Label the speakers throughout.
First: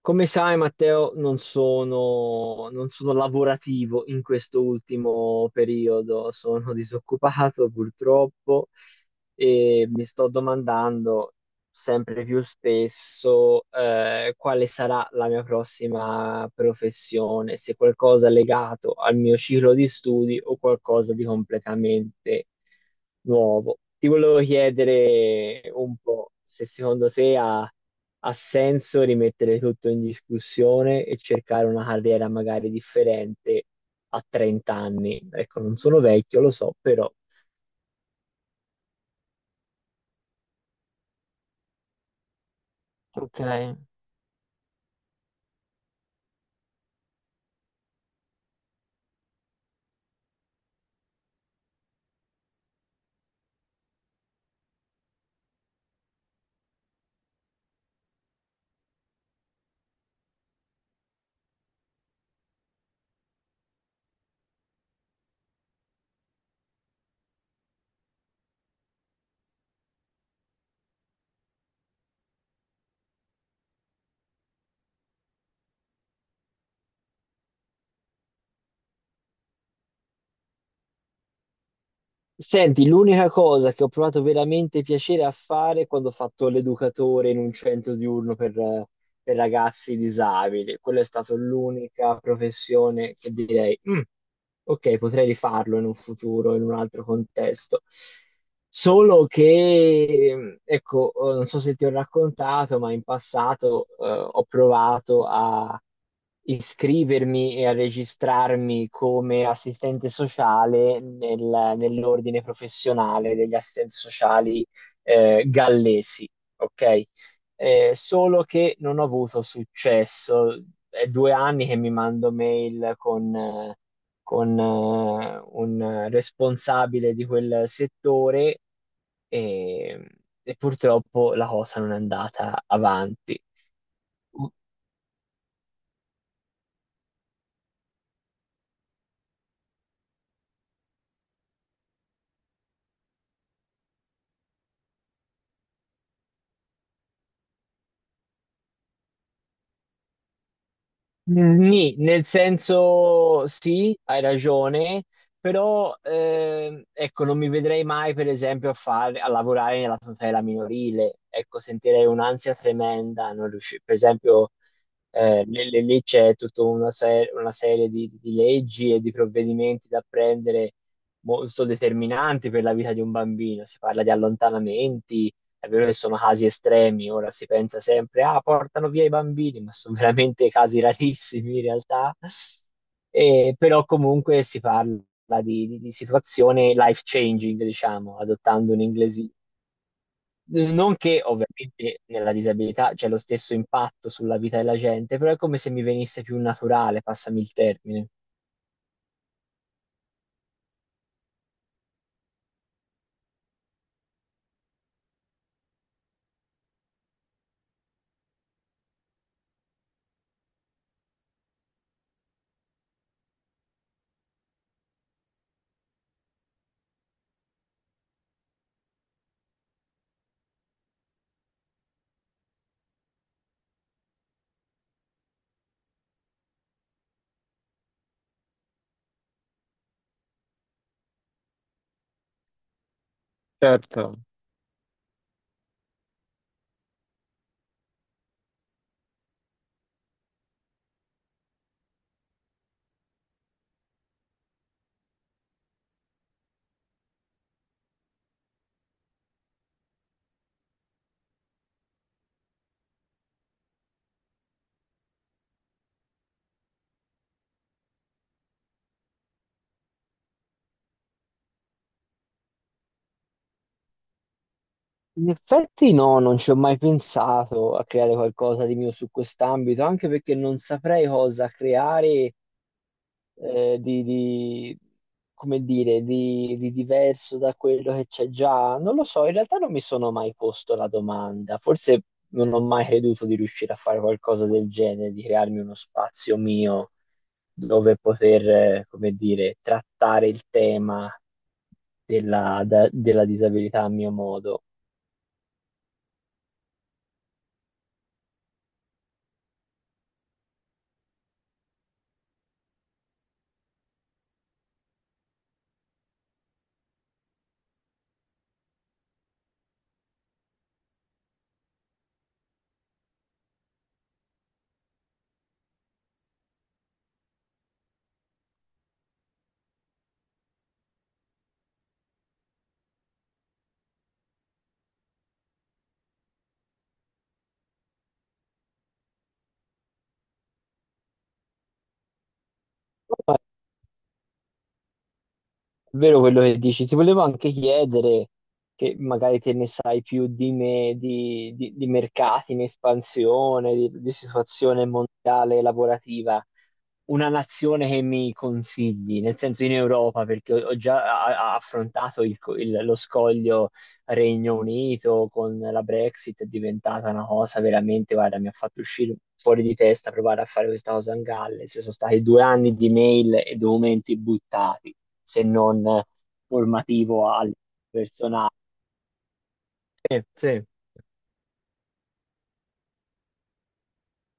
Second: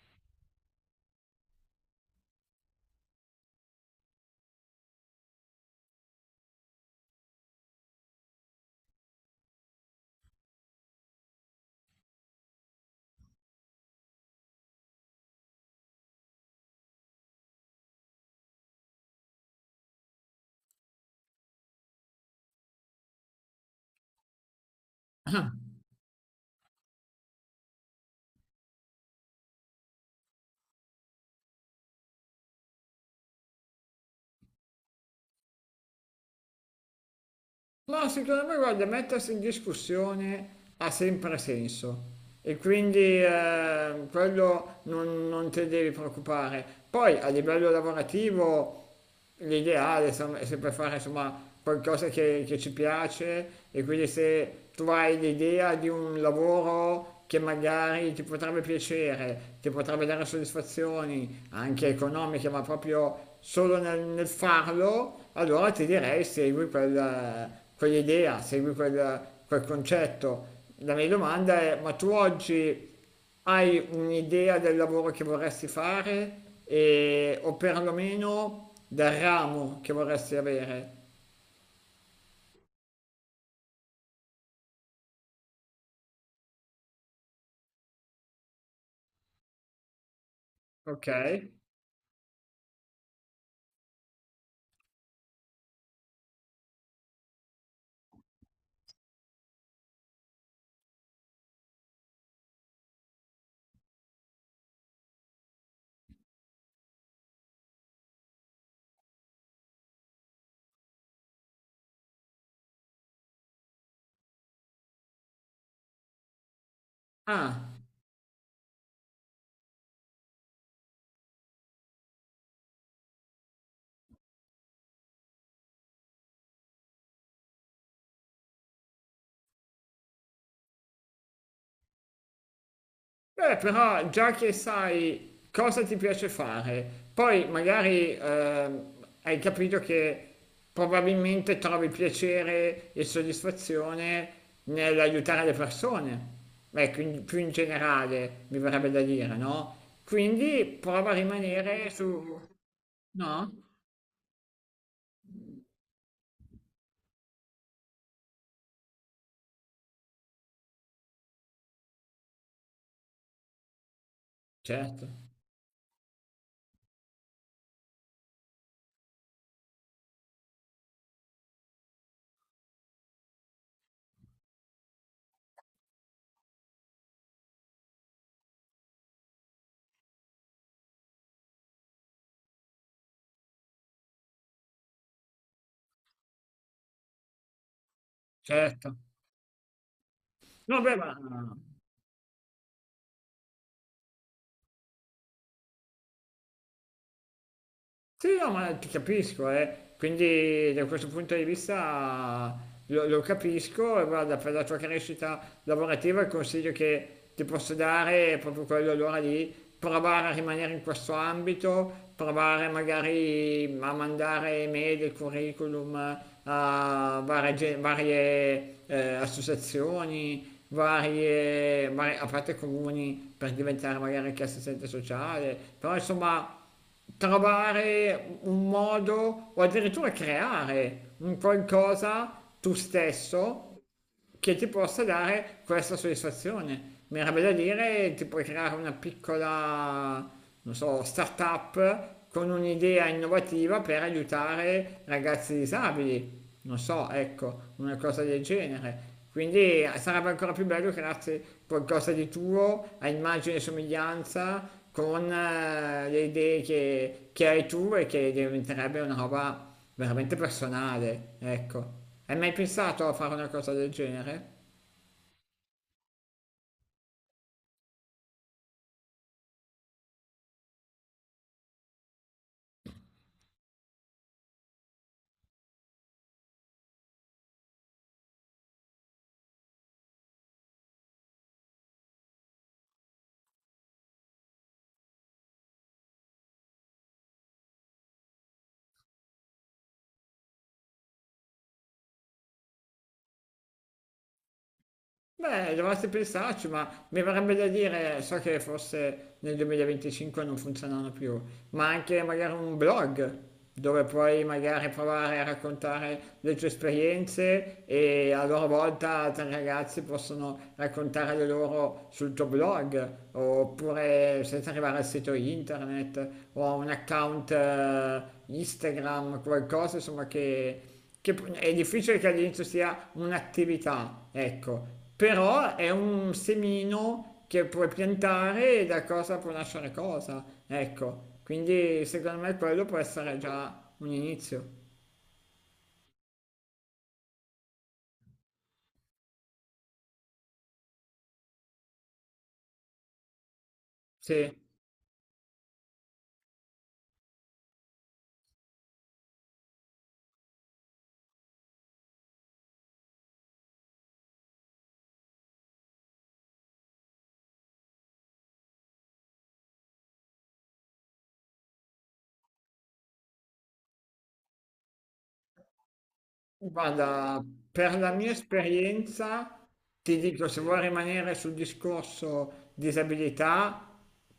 Speaker 1: Come sai, Matteo, non sono lavorativo in questo ultimo periodo, sono disoccupato purtroppo e mi sto domandando sempre più spesso quale sarà la mia prossima professione, se qualcosa legato al mio ciclo di studi o qualcosa di completamente nuovo. Ti volevo chiedere un po' se secondo te ha senso rimettere tutto in discussione e cercare una carriera magari differente a 30 anni. Ecco, non sono vecchio, lo so, però.
Speaker 2: Ma secondo me, guarda, mettersi in discussione ha sempre senso e quindi
Speaker 1: Ok.
Speaker 2: quello non te devi preoccupare. Poi a livello lavorativo l'ideale insomma, è sempre fare insomma, qualcosa che ci piace e quindi se tu hai l'idea di un lavoro che magari ti potrebbe piacere, ti potrebbe dare soddisfazioni anche economiche, ma proprio solo nel farlo, allora ti direi segui quella quell'idea, segui quel concetto. La mia domanda è, ma tu oggi hai un'idea del lavoro che vorresti fare o perlomeno del ramo che vorresti avere?
Speaker 1: Senti, l'unica cosa che ho provato veramente piacere a fare quando ho fatto l'educatore in un centro diurno per ragazzi disabili, quella è
Speaker 2: Ok?
Speaker 1: stata l'unica professione che direi, "Mm, ok, potrei rifarlo in un futuro, in un altro contesto. Solo che, ecco, non so se ti ho raccontato, ma in passato, ho provato a iscrivermi e a registrarmi come assistente sociale nell'ordine professionale degli assistenti sociali, gallesi, ok?
Speaker 2: Ah.
Speaker 1: Solo che non ho avuto successo. È 2 anni che mi mando mail con, un responsabile di quel settore e, e purtroppo la cosa non è andata avanti.
Speaker 2: Beh, però già che sai cosa ti piace fare, poi magari hai capito che probabilmente trovi piacere e soddisfazione nell'aiutare le persone. Beh, quindi più in generale mi verrebbe da dire, no? Quindi prova a rimanere
Speaker 1: Nì, nel
Speaker 2: su.
Speaker 1: senso
Speaker 2: No?
Speaker 1: sì, hai ragione, però ecco, non mi vedrei mai per esempio a, fare, a lavorare nella tutela minorile, ecco, sentirei un'ansia tremenda, non riusci- per esempio
Speaker 2: Certo,
Speaker 1: lì c'è tutta una, se- una serie di leggi e di provvedimenti da prendere molto determinanti per la vita di un bambino, si parla di allontanamenti. È vero che sono casi estremi, ora si pensa sempre, ah, portano via i bambini, ma sono veramente casi rarissimi in realtà. E, però comunque si parla di situazione life changing, diciamo, adottando un
Speaker 2: certo.
Speaker 1: inglese.
Speaker 2: No, beh,
Speaker 1: Non
Speaker 2: ma.
Speaker 1: che ovviamente nella disabilità c'è lo stesso impatto sulla vita della gente, però è come se mi venisse più naturale, passami il termine.
Speaker 2: Sì, no, ma ti capisco, eh. Quindi da questo punto di vista lo capisco e guarda, per la tua crescita lavorativa il consiglio che ti posso dare è proprio quello allora di provare a rimanere in questo ambito, provare magari a mandare email e curriculum a varie, associazioni, a parte comuni per diventare magari anche assistente sociale, però insomma trovare un modo o addirittura creare un qualcosa tu stesso
Speaker 1: Certo.
Speaker 2: che ti possa dare questa soddisfazione. Mi era da dire, ti puoi creare una piccola, non so, startup con un'idea innovativa per aiutare ragazzi disabili. Non so, ecco, una cosa del genere. Quindi sarebbe ancora più bello crearsi qualcosa di tuo, a immagine e somiglianza, con le idee che hai tu e che diventerebbe una roba veramente personale, ecco. Hai mai pensato a fare una cosa del genere?
Speaker 1: In effetti no, non ci ho mai pensato a creare qualcosa di mio su quest'ambito, anche perché non saprei cosa creare eh, di, di- come dire, di diverso da quello che c'è già? Non lo so, in realtà non mi sono mai posto la domanda, forse non ho mai creduto di riuscire a fare qualcosa del genere, di crearmi uno spazio mio dove poter, come dire, trattare il tema della disabilità a mio modo.
Speaker 2: Beh, dovresti pensarci, ma mi verrebbe da dire, so che forse nel 2025 non funzionano più, ma anche magari un blog dove puoi magari provare a raccontare le tue esperienze e a loro volta altri ragazzi possono raccontare le loro sul tuo blog, oppure senza arrivare al sito internet o a un account Instagram, qualcosa insomma che è difficile che all'inizio sia un'attività, ecco, però è un semino che puoi piantare e da cosa può nascere cosa, ecco, quindi secondo me quello può essere già un inizio.
Speaker 1: È vero quello che dici, ti volevo anche chiedere, che magari te ne sai più di me, di mercati in espansione, di
Speaker 2: Sì,
Speaker 1: situazione mondiale lavorativa, una nazione che mi consigli, nel senso in Europa, perché ho già affrontato il lo scoglio Regno Unito con la Brexit, è diventata una cosa veramente, guarda, mi ha fatto uscire fuori di testa provare a fare questa cosa in Galles. Sono stati 2 anni di mail e documenti buttati, se non formativo
Speaker 2: guarda,
Speaker 1: al
Speaker 2: per la mia
Speaker 1: personale.
Speaker 2: esperienza ti
Speaker 1: Sì,
Speaker 2: dico, se
Speaker 1: sì,
Speaker 2: vuoi rimanere sul discorso disabilità,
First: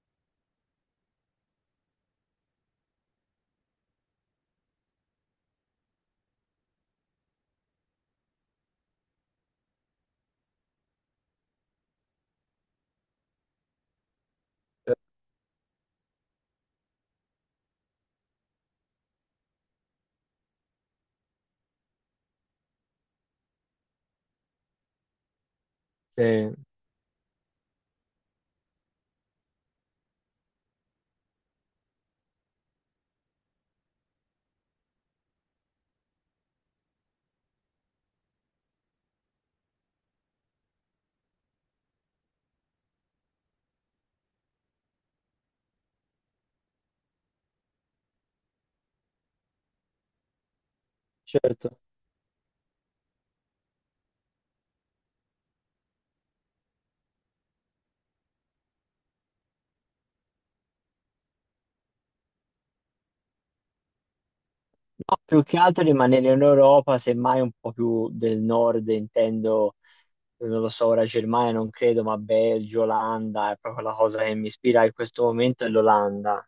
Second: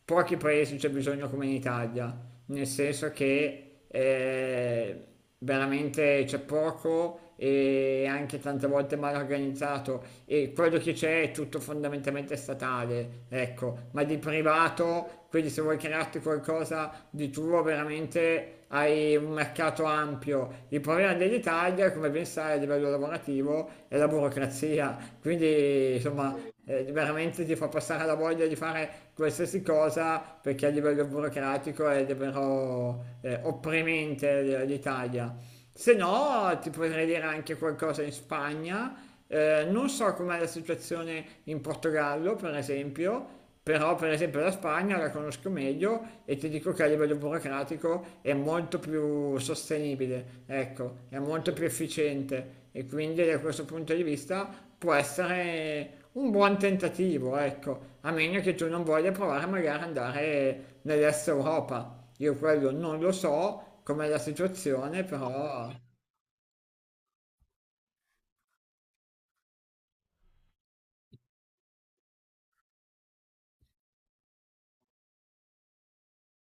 Speaker 2: pochi paesi c'è bisogno come in Italia, nel senso che veramente c'è poco e anche tante volte mal organizzato e quello che c'è è tutto fondamentalmente statale, ecco, ma di privato, quindi se vuoi crearti qualcosa di tuo veramente hai un mercato ampio. Il problema dell'Italia, come ben sai, a livello lavorativo è la burocrazia, quindi
Speaker 1: sì,
Speaker 2: insomma veramente ti fa passare la voglia di fare qualsiasi cosa perché a livello burocratico è davvero opprimente l'Italia. Se no, ti potrei dire anche qualcosa in Spagna. Non so com'è la situazione in Portogallo, per esempio, però per esempio la Spagna la conosco meglio e ti dico che a livello burocratico è molto più sostenibile, ecco, è molto più
Speaker 1: certo.
Speaker 2: efficiente e quindi da questo punto di vista può essere un buon tentativo, ecco, a meno che tu non voglia provare magari ad andare nell'est Europa. Io quello non lo so. Com'è la situazione,
Speaker 1: No, più che
Speaker 2: però
Speaker 1: altro rimanere in Europa, semmai un po' più del nord, intendo non lo so, ora Germania non credo, ma Belgio, Olanda, è proprio la cosa che mi ispira in questo momento è l'Olanda.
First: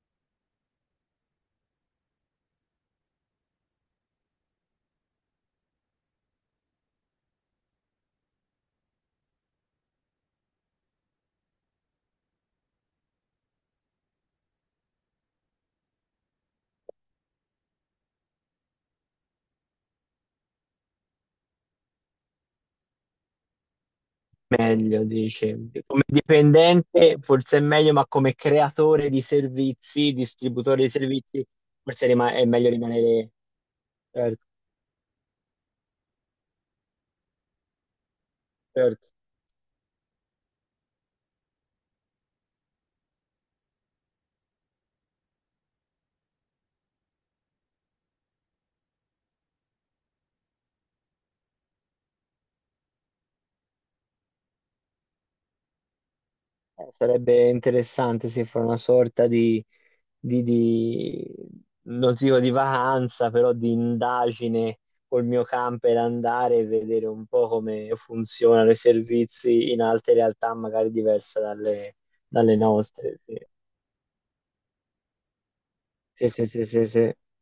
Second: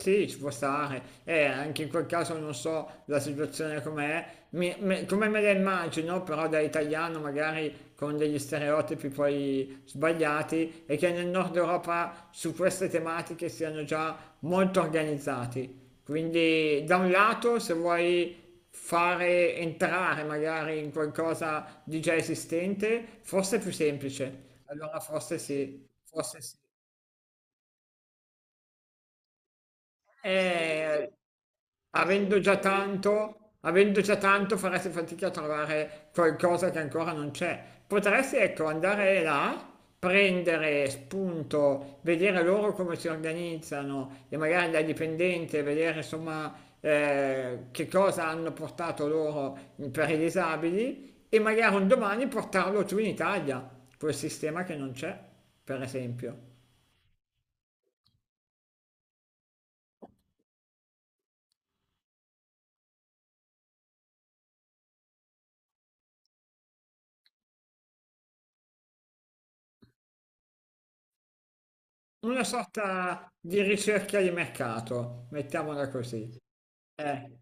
Speaker 2: sì, ci può stare. E anche in quel caso non so la situazione com'è, come me la immagino, però da italiano magari con degli stereotipi poi sbagliati e che nel nord Europa su queste tematiche siano già molto organizzati. Quindi da un lato, se vuoi fare entrare magari in qualcosa di già esistente, forse è più semplice. Allora
Speaker 1: Meglio,
Speaker 2: forse
Speaker 1: dice.
Speaker 2: sì,
Speaker 1: Come
Speaker 2: forse sì.
Speaker 1: dipendente forse è meglio, ma come creatore di servizi, distributore di
Speaker 2: Eh,
Speaker 1: servizi,
Speaker 2: Avendo
Speaker 1: è
Speaker 2: già
Speaker 1: meglio rimanere...
Speaker 2: tanto, avendo già
Speaker 1: Certo,
Speaker 2: tanto faresti fatica a trovare qualcosa che ancora non c'è. Potresti, ecco,
Speaker 1: certo.
Speaker 2: andare là, prendere spunto, vedere loro come si organizzano e magari da dipendente vedere insomma che cosa hanno portato loro per i disabili e magari un domani portarlo giù in Italia, quel sistema che non c'è, per esempio.
Speaker 1: Sarebbe interessante se fa una sorta di, di, di- non dico di vacanza, però di indagine col mio camper, andare e vedere un po' come funzionano i servizi in altre realtà, magari diverse dalle,
Speaker 2: Una
Speaker 1: dalle nostre.
Speaker 2: sorta di ricerca di mercato, mettiamola
Speaker 1: Sì,
Speaker 2: così.
Speaker 1: sì, sì, sì, sì, sì.
Speaker 2: Eh,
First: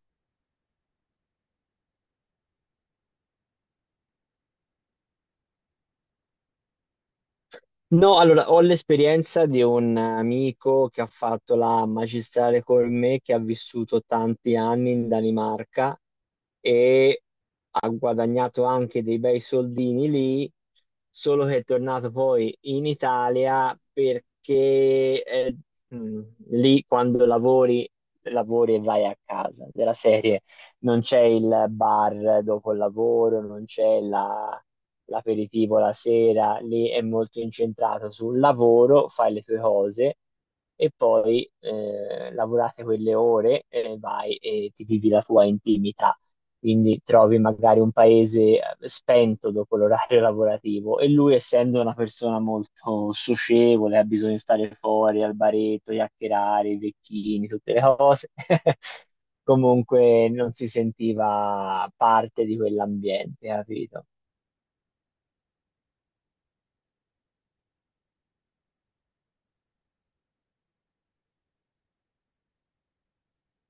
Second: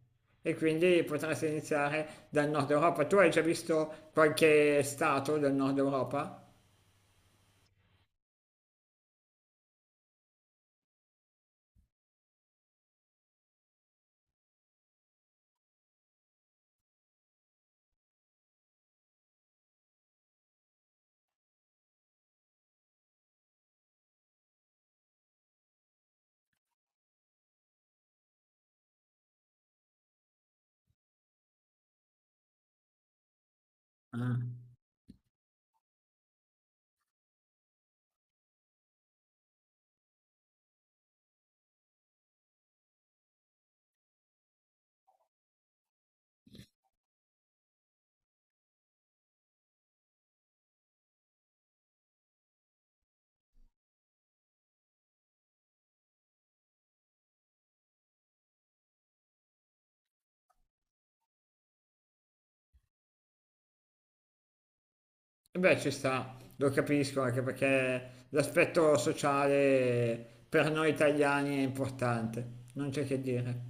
Speaker 2: e quindi potresti iniziare dal nord Europa. Tu hai già visto qualche stato del nord Europa?
Speaker 1: No, allora ho l'esperienza di un amico che ha fatto la magistrale con me, che ha vissuto tanti anni in Danimarca e ha guadagnato anche dei bei soldini lì, solo che è tornato poi in Italia perché mh, lì lavori e vai a casa, della serie non c'è il bar dopo il lavoro, non c'è
Speaker 2: Ah.
Speaker 1: la l'aperitivo la sera, lì è molto incentrato sul lavoro, fai le tue cose e poi lavorate quelle ore e vai e ti vivi la tua intimità. Quindi trovi magari un paese spento dopo l'orario lavorativo e lui, essendo una persona molto socievole, ha bisogno di stare fuori al baretto, chiacchierare, i vecchini, tutte le cose. Comunque non si sentiva parte di quell'ambiente, capito?
Speaker 2: E beh, ci sta, lo capisco anche perché l'aspetto sociale per noi italiani è importante, non c'è che dire.